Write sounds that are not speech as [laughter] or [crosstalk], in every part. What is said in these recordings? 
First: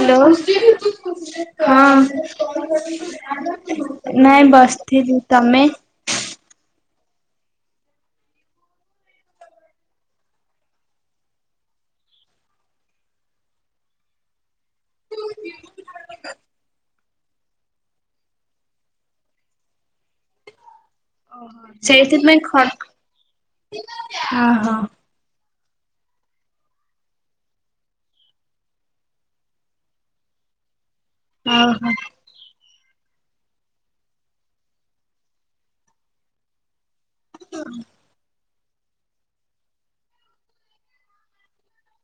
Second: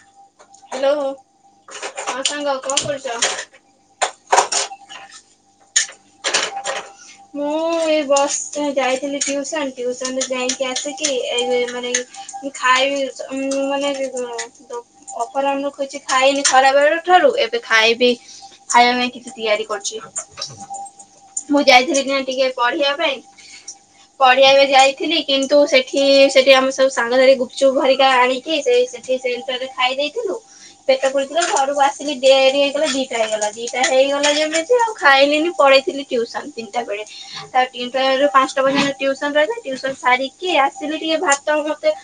Hello hello ସାଙ୍ଗ ହଁ। କଣ କରୁଛ? ନାଇଁ ବସିଥିଲି ତମେ? ମୁଁ ଏଇ ବସିଛି ଯାଇଥିଲି ଟ୍ୟୁସନ ଟ୍ୟୁସନରୁ ଯାଇକି ଆସିକି ଏଇ ମାନେ ଇଏ ଖାଇବି ଉଁ ମାନେ [unintelligible] ଅପରାହ୍ନ ଖଛି ଖାଇନି ଖରାପ ବେଳ ଠାରୁ ଏବେ ଖାଇବି। ଖାଇବା ପାଇଁ କିଛି ତିଆରି କରୁଚି। ଯାଇଥିଲି କିନା ସେଇଥିପାଇଁ ଟିକେ ଖଟ ପଢିବା ପାଇଁ ପଢିବା ପାଇ ଓହୋ ଯାଇଥିଲି। କିନ୍ତୁ ସେଠି ସେଠି ଆମେ ସବୁ ସାଙ୍ଗ ଧରି ଗୁପଚୁପ ଭରିକା ଆଣିକି ସେ ସେଠି ସେ ଭିତରେ ଖାଇ ଦେଇଥିଲୁ। ପେଟ ପୁରିଥିଲା ଘରକୁ ଓହୋ ଆସିଲି। ଡେରି ହେଇଗଲା ଦିଟା ହେଇଗଲା ଦିଟା ହେଇଗଲା ଯେମିତି ଆଉ ଖାଇଲିନି ପଳେଇଥିଲି ଟ୍ୟୁସନ। ତା ତିନିଟା ରୁ ପାଞ୍ଚ ସନ ପଯ୍ୟନ୍ତ ଟ୍ୟୁସନ ରହିଲା ଟ୍ୟୁସନ ସାରିକି ଆସିଲି ଟିକେ ଭାତ ମତେ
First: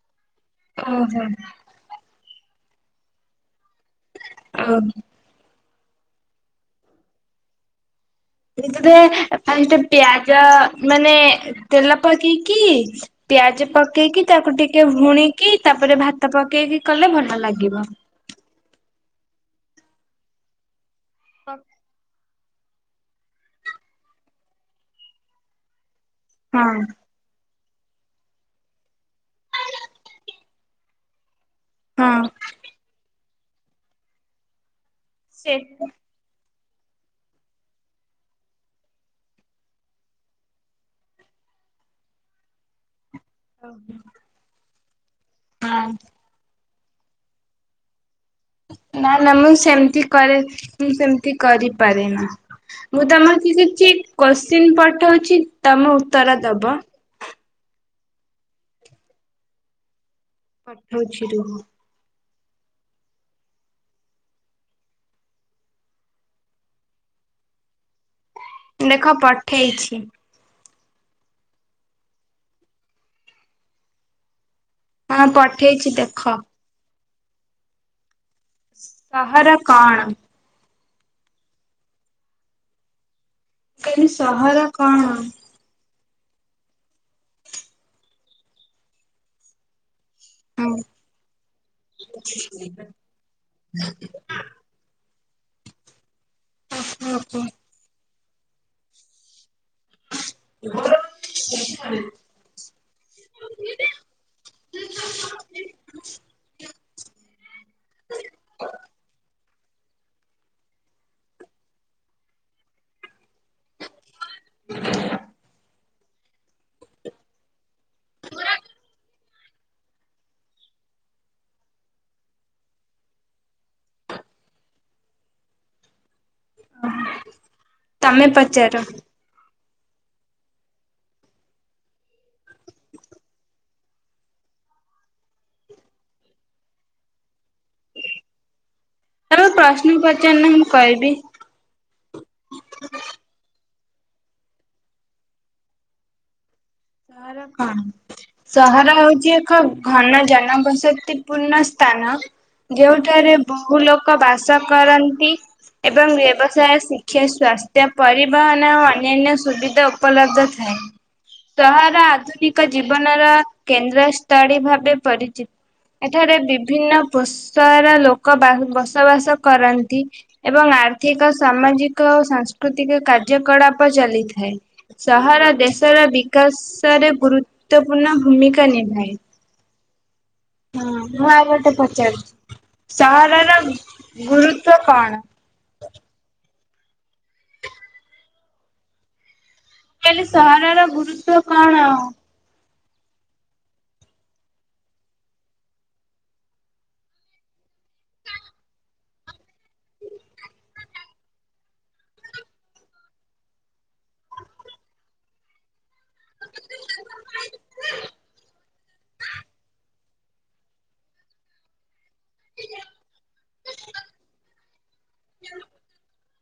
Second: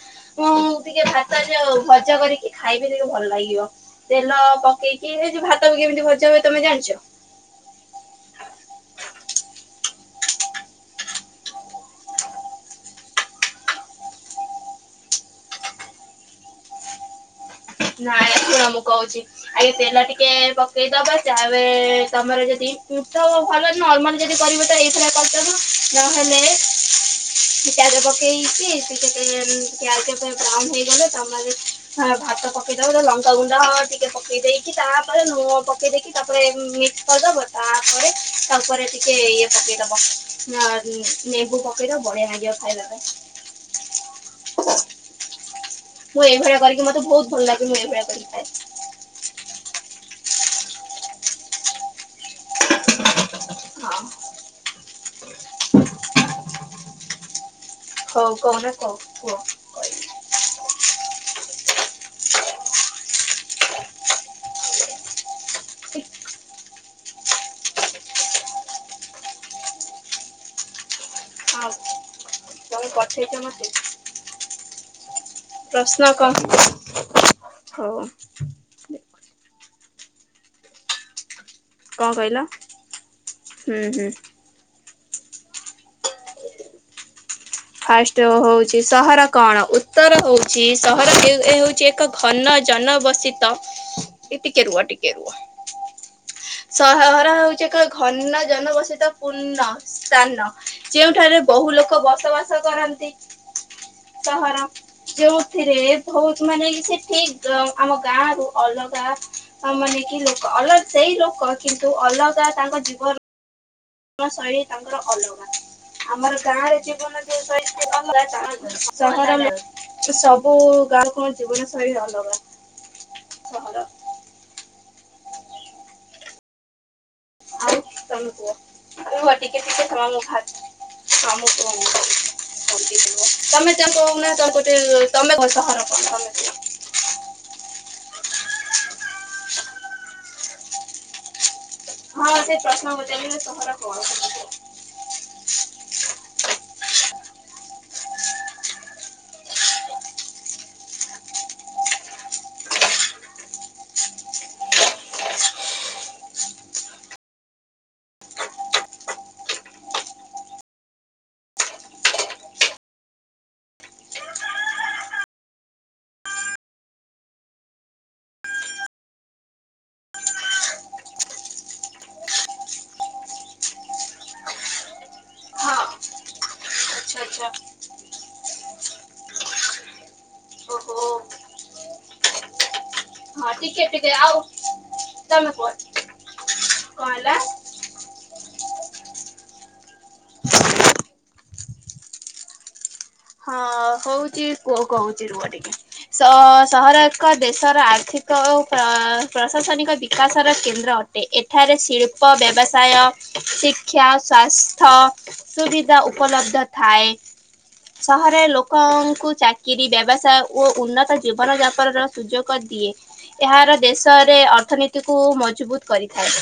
ମୁଁ ଟିକେ ଓହୋ ଭାତ ଯାଉ ଭଜା କରିକି ଖାଇବି [unintelligible] ଭଲ ଲାଗିବ। ତେଲ ଓ ପକେଇକି ଏ ଯୋଉ ଭାତ ବି କେମିତି ଭଜା ହୁଏ ତମେ ଜାଣିଛ? ଏଇଥିରେ ଫାଷ୍ଟ ପିଆଜ ମାନେ ତେଲ ପକେଇକି ପିଆଜ ପକେଇକି ତାକୁ ଟିକେ ଭୁଣିକି ତାପରେ ଭାତ ପକେଇକି କଲେ ଭଲ ଲାଗିବ। ନାଇଁ ଶୁଣ ମୁଁ କହୁଛି ଆଗେ ତେଲ ଟିକେ ପକେଇଦବ ଯାହାବେ ତମର ଯଦି ପୃଥ ଭଲ ନର୍ମାଲ ଯଦି କରିବ ତ ଏଇଥରେ କରିଦବ ନହେଲେ ହଁ। ପିଆଜ ପକେଇଛି ସେ କେତେ ପିଆଜ ବ୍ରାଉନ ହେଇଗଲେ ତମମାନେ ହାଁ ହଁ ଭାତ ପକେଇଦବ ତାପରେ ଲଙ୍କାଗୁଣ୍ଡା ହଳ ଟିକେ ପକେଇ ଦେଇକି ତାପରେ ସେ ଲୁଣ ପକେଇ ଦେଇକି ତାପରେ ମିକ୍ସ କରିଦବ ତାପରେ ତାପରେ ଟିକେ ଇଏ ପକେଇଦବ। ଆଃ ନେମ୍ବୁ ପକେଇଦବ ବଢିଆ ନାଗିବ ଖାଇବା ପାଇଁ। [unintelligible] ହଁ। ମୁଁ ଏଇଭଳିଆ କରିକି ମତେ ବହୁତ ଭଲ ଲାଗେ ମୁଁ ଏଇଭଳିଆ କରିକି ଖାଏ। ନା ନା ମୁଁ ସେମିତି କରେ ମୁଁ ସେମିତି କରିପାରେ ନା। ମୁଁ ତମର କିଛି ହଁ କୋଶ୍ଚିନ୍ ପଠଉଛି ତମ ଉତ୍ତର ଦବ। ହଉ କହୁନା କଉ କୁହ। କହିବ ପଠଉଛି ରୁହ। ଦେଖ ପଠେଇଛି। ହଁ ତମେ ପଠେଇଛ ମୋତେ। ହଁ ପଠେଇଛି ପ୍ରଶ୍ନ ଦେଖ। କଣ? ସହର କଣ? କଣ କହିଲ। ହୁଁ ମୁଁ ହୁଁ କହିଲି ସହର କଣ? ଫାଷ୍ଟ ହଉଛି ସହର କଣ ଉତ୍ତର ହଉ। ଚି ହୁଁ ସହର ହେଉ ହଉଛି ଏକ ଘନ ଜନ ବସିତ ଏ ଟିକେ ରୁହ ଟିକେ ଟିକେ ରୁହ ସହଘର ହଉଛି ଏକ ଘନ ଜନ ବସିତ ପୂର୍ଣ୍ଣ ସ୍ଥାନ ଯୋଉଠାରେ ବହୁ ଲୋକ ବସବାସ ବାସ କରନ୍ତି ସହର ଯେଉଁଥିରେ ବହୁତ ମାନେ ସେ ଠିକ ଅ ଆମ ଗାଁ ରୁ ଅଲଗା ମାନେ କି ଲୋକ ଅଲଗା ସେଇ ଲୋକ କିନ୍ତୁ ଅଲଗା ତାଙ୍କ ଜୀବନ ଶୈଳୀ ତାଙ୍କର ଅଲଗା ଆମର ଗାଁରେ ଜୀବନ [unintelligible] ସହର ଲୋକ ତ ସବୁ ଗାଁ କଣ ଜୀବନଶୈଳୀ ଅଲଗା ସହର [inaudible] ତମେ ତମ ପୁଅ ପଚାର ରୁହ ଟିକେ ଟିକେ ତମାକୁ ମୁ ତୁ ତମେ ତାଙ୍କ ନା କୋଉନ ତମେ ସହର କଣ ତମେ ତମେ ପ୍ରଶ୍ନ ପଚାର ନା ମୁଁ କଇବି। ହଁ ସେଇ ପ୍ରଶ୍ନ ପଚାରିଲେ ସହର କଣ? ସହର କଣ? ସହର ହଉଛି ଏକ ଘନ ଜନବସତି ପୂର୍ଣ୍ଣ ସ୍ଥାନ। ଯେଉଁଠାରେ ବହୁ ଲୋକ ବାସ କରନ୍ତି। ଏବଂ ବ୍ୟବସାୟ, ଶିକ୍ଷା, ସ୍ୱାସ୍ଥ୍ୟ, ପରିବହନ ଓ ଅନ୍ୟାନ୍ୟ ସୁବିଧା ଉପଲବ୍ଧ ଥାଏ। ସହର ଆଧୁନିକ ଜୀବନର କେନ୍ଦ୍ର ସ୍ଥଳୀ ଭାବେ ପରିଚି- ଏଠାରେ ବିଭିନ୍ନ ପୋଷର ଲୋକ ବାହୁ ବସବାସ କରନ୍ତି। ଏବଂ ଆର୍ଥିକ ସାମାଜିକ ଓ ସାଂସ୍କୃତିକ କାର୍ଯ୍ୟକଳାପ ଚାଲିଥାଏ। ସହର ହଁ ଦେଶର ଦିକ୍ କାଶରେ ଆଚ୍ଛା ଆଚ୍ଛା ଗୁରୁତ୍ୱପୂର୍ଣ୍ଣ ଭୂମିକା ନିଭାଏ। ହୁଁ ଓହୋ ମୁଁ ଆଉ ଗୋଟେ ପଚାରୁଚି ହଁ ସହରର ଟିକେ ଟିକେ ଆଉ ଗୁରୁତ୍ୱ କଣ? ମୁଁ ତମେ ପଚ୍ କଣ ହେଲା? ମୁଁ କଇଲି ସହରର ଗୁରୁତ୍ଵ କଣ? ହଁ ହଉଚି ପୁଅ କହୁଚି ରୁହ ଟିକେ। ସଅ ସହର ଏକ ଦେଶର ଆର୍ଥିକ ଓ ପ୍ର ପ୍ରଶାସନିକ ବିକାଶର କେନ୍ଦ୍ର ଅ ଏ ଏଠାରେ ଶିଳ୍ପ, ବ୍ୟବସାୟ, ଶିକ୍ଷା, ସ୍ୱାସ୍ଥ ସୁବିଧା ଉପଲବ୍ଧ ଥାଏ। ସହରେ ଲୋକଙ୍କୁ ଚାକ୍ କିରି, ବ୍ୟବସାୟ ଓ ଉନ୍ନତ ଜୀବନ ଯାପନର ସୁଯୋଗ ଦିଏ। ଏହାର ଦେଶରେ ଅର୍ଥନୀତିକୁ ମଜବୁତ କରିଥାଏ।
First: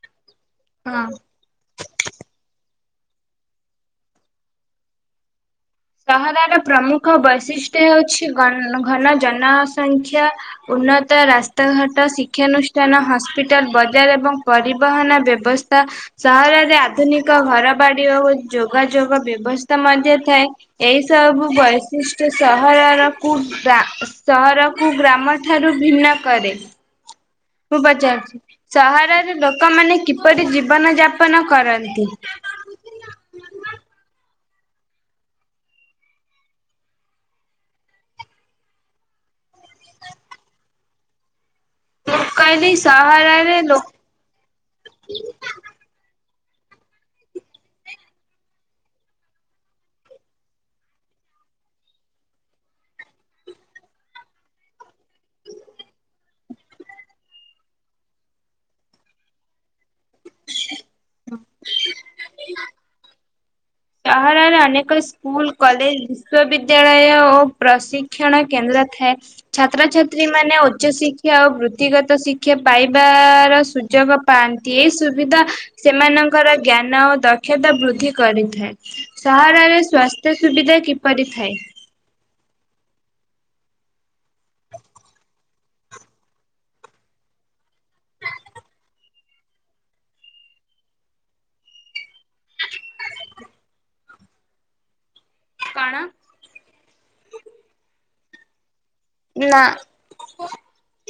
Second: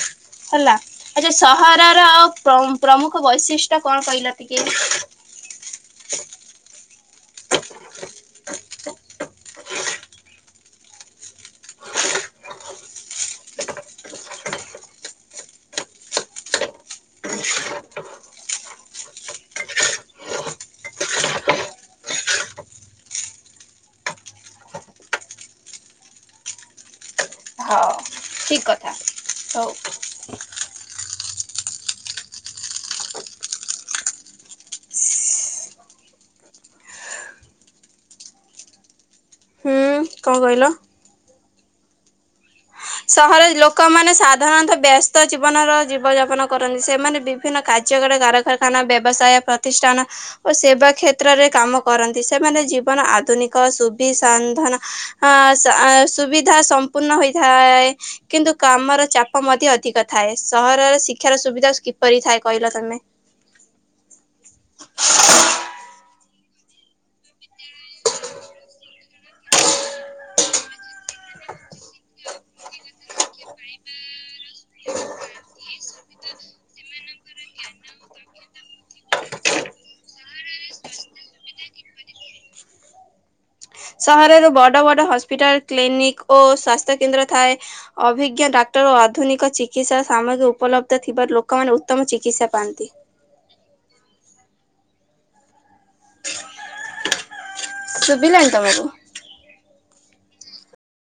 ହେଲା। ହଁ। ଯେ ସହରର ପ୍ରମ୍ ପ୍ରମୁଖ ବୈଶିଷ୍ଟ୍ୟ କଣ କହିଲ ଟିକେ? ସହରର ପ୍ରମୁଖ ବୈଶିଷ୍ଟ୍ୟ ହେଉଛି ଗନ୍ ଘନ ଜନସଂଖ୍ୟା। ଉନ୍ନତ ରାସ୍ତାଘାଟ, ଶିକ୍ଷାନୁଷ୍ଠାନ, ହସ୍ପିଟାଲ, ବଜାର ଏବଂ ପରିବହନ ବ୍ୟବ୍ ବ୍ବସ୍ଥା। ସହରରେ ଆଧୁନିକ ଘର ବାଡି ଓ ଯୋଗାଯୋଗ ବ୍ୟବସ୍ଥା ମଧ୍ୟ ଥାଏ। ଏହି ସବୁ ବୈଶିଷ୍ଟ୍ୟ ସହରରକୁ ବା- ସହର କୁ ଗ୍ରାମଠାରୁ ଭିନ୍ନ କରେ। ମୁଁ ହଁ ପଚାରୁଚି। ଠିକ କଥା ସହରର ହଉ। ଲୋକମାନେ କିପରି ଜୀବନ ଯାପନ କରନ୍ତି? କଅଁ କଇଲ? ମୁଁ କଇଲି ଇସ୍ ସହରେ ଲୋକମାନେ ସାଦ୍ ରଣତଃ ବ୍ୟସ୍ତ ଜୀବନର ଜୀବଯାପନ କରନ୍ତି। ସେମାନେ ବିଭିନ୍ନ କାର୍ଯ୍ୟ କରେ କାରଖାନା ବ୍ୟବସାୟ ପଥ୍ ତିଷ୍ଟାନ ଓ ସେବା କ୍ଷେତ୍ରରେ କାମ କରନ୍ତି। ସେମାନେ ଜୀବନ ଆଧୁନିକ ସୁବିସାନ୍ଧନ ହଁ ଆ ସ ସୁବିଧା ସମ୍ପୂର୍ଣ୍ଣ ହୋଇଇଥାଏ। କିନ୍ତୁ କାମର ଚାପ ମଧ୍ୟ ଅଧିକ। ଥାଏ ସହରରେ ଶିକ୍ଷାର ସୁବିଧା କିପରି ଥାଏ କହିଲ ତମେ? ସହରରେ ଅନେକ ସ୍କୁଲ, କଲେଜ, ବିଶ୍ୱବିଦ୍ୟାଳୟ ଓ ପ୍ରଶିକ୍ଷଣ କେନ୍ଦ୍ର ଥାଏ। ଛାତ୍ରଛାତ୍ରୀ ମାନେ ଉଚ୍ଚ ଶିକ୍ଷା ଓ ବୃତ୍ତିଗତ ଶିକ୍ଷା ପାଇବା--ର ସୁଯୋଗ ପାଆନ୍ତି। ଏ ସୁବିଧା ସେମାନଙ୍କର ଜ୍ଞାନ ଓ ଦକ୍ଷତା ବୃଦ୍ଧି କରିଥାଏ। ସହରରେ ସ୍ବାସ୍ଥ୍ୟ ସୁବିଧା କିପରି ଥାଏ? ସହରରେ ବଡ ବଡ ହସ୍ପିଟାଲ, କ୍ଲିନିକ ଓ ସ୍ଵାସ୍ଥ୍ୟ କେନ୍ଦ୍ର ଥାଏ। ଅଭିଜ୍ଞ ଡାକ୍ତର ଓ ଆଧୁନିକ ଚିକିତ୍ସା ସାମଗ୍ରୀ ଉପଲବ୍ଧ ଥିବାରୁ ଲୋକମାନେ ଉତ୍ତମ ଚିକିତ୍ସା ପାଆନ୍ତି। କାଣା? ଶୁଭିଲାନି ତମକୁ? ନା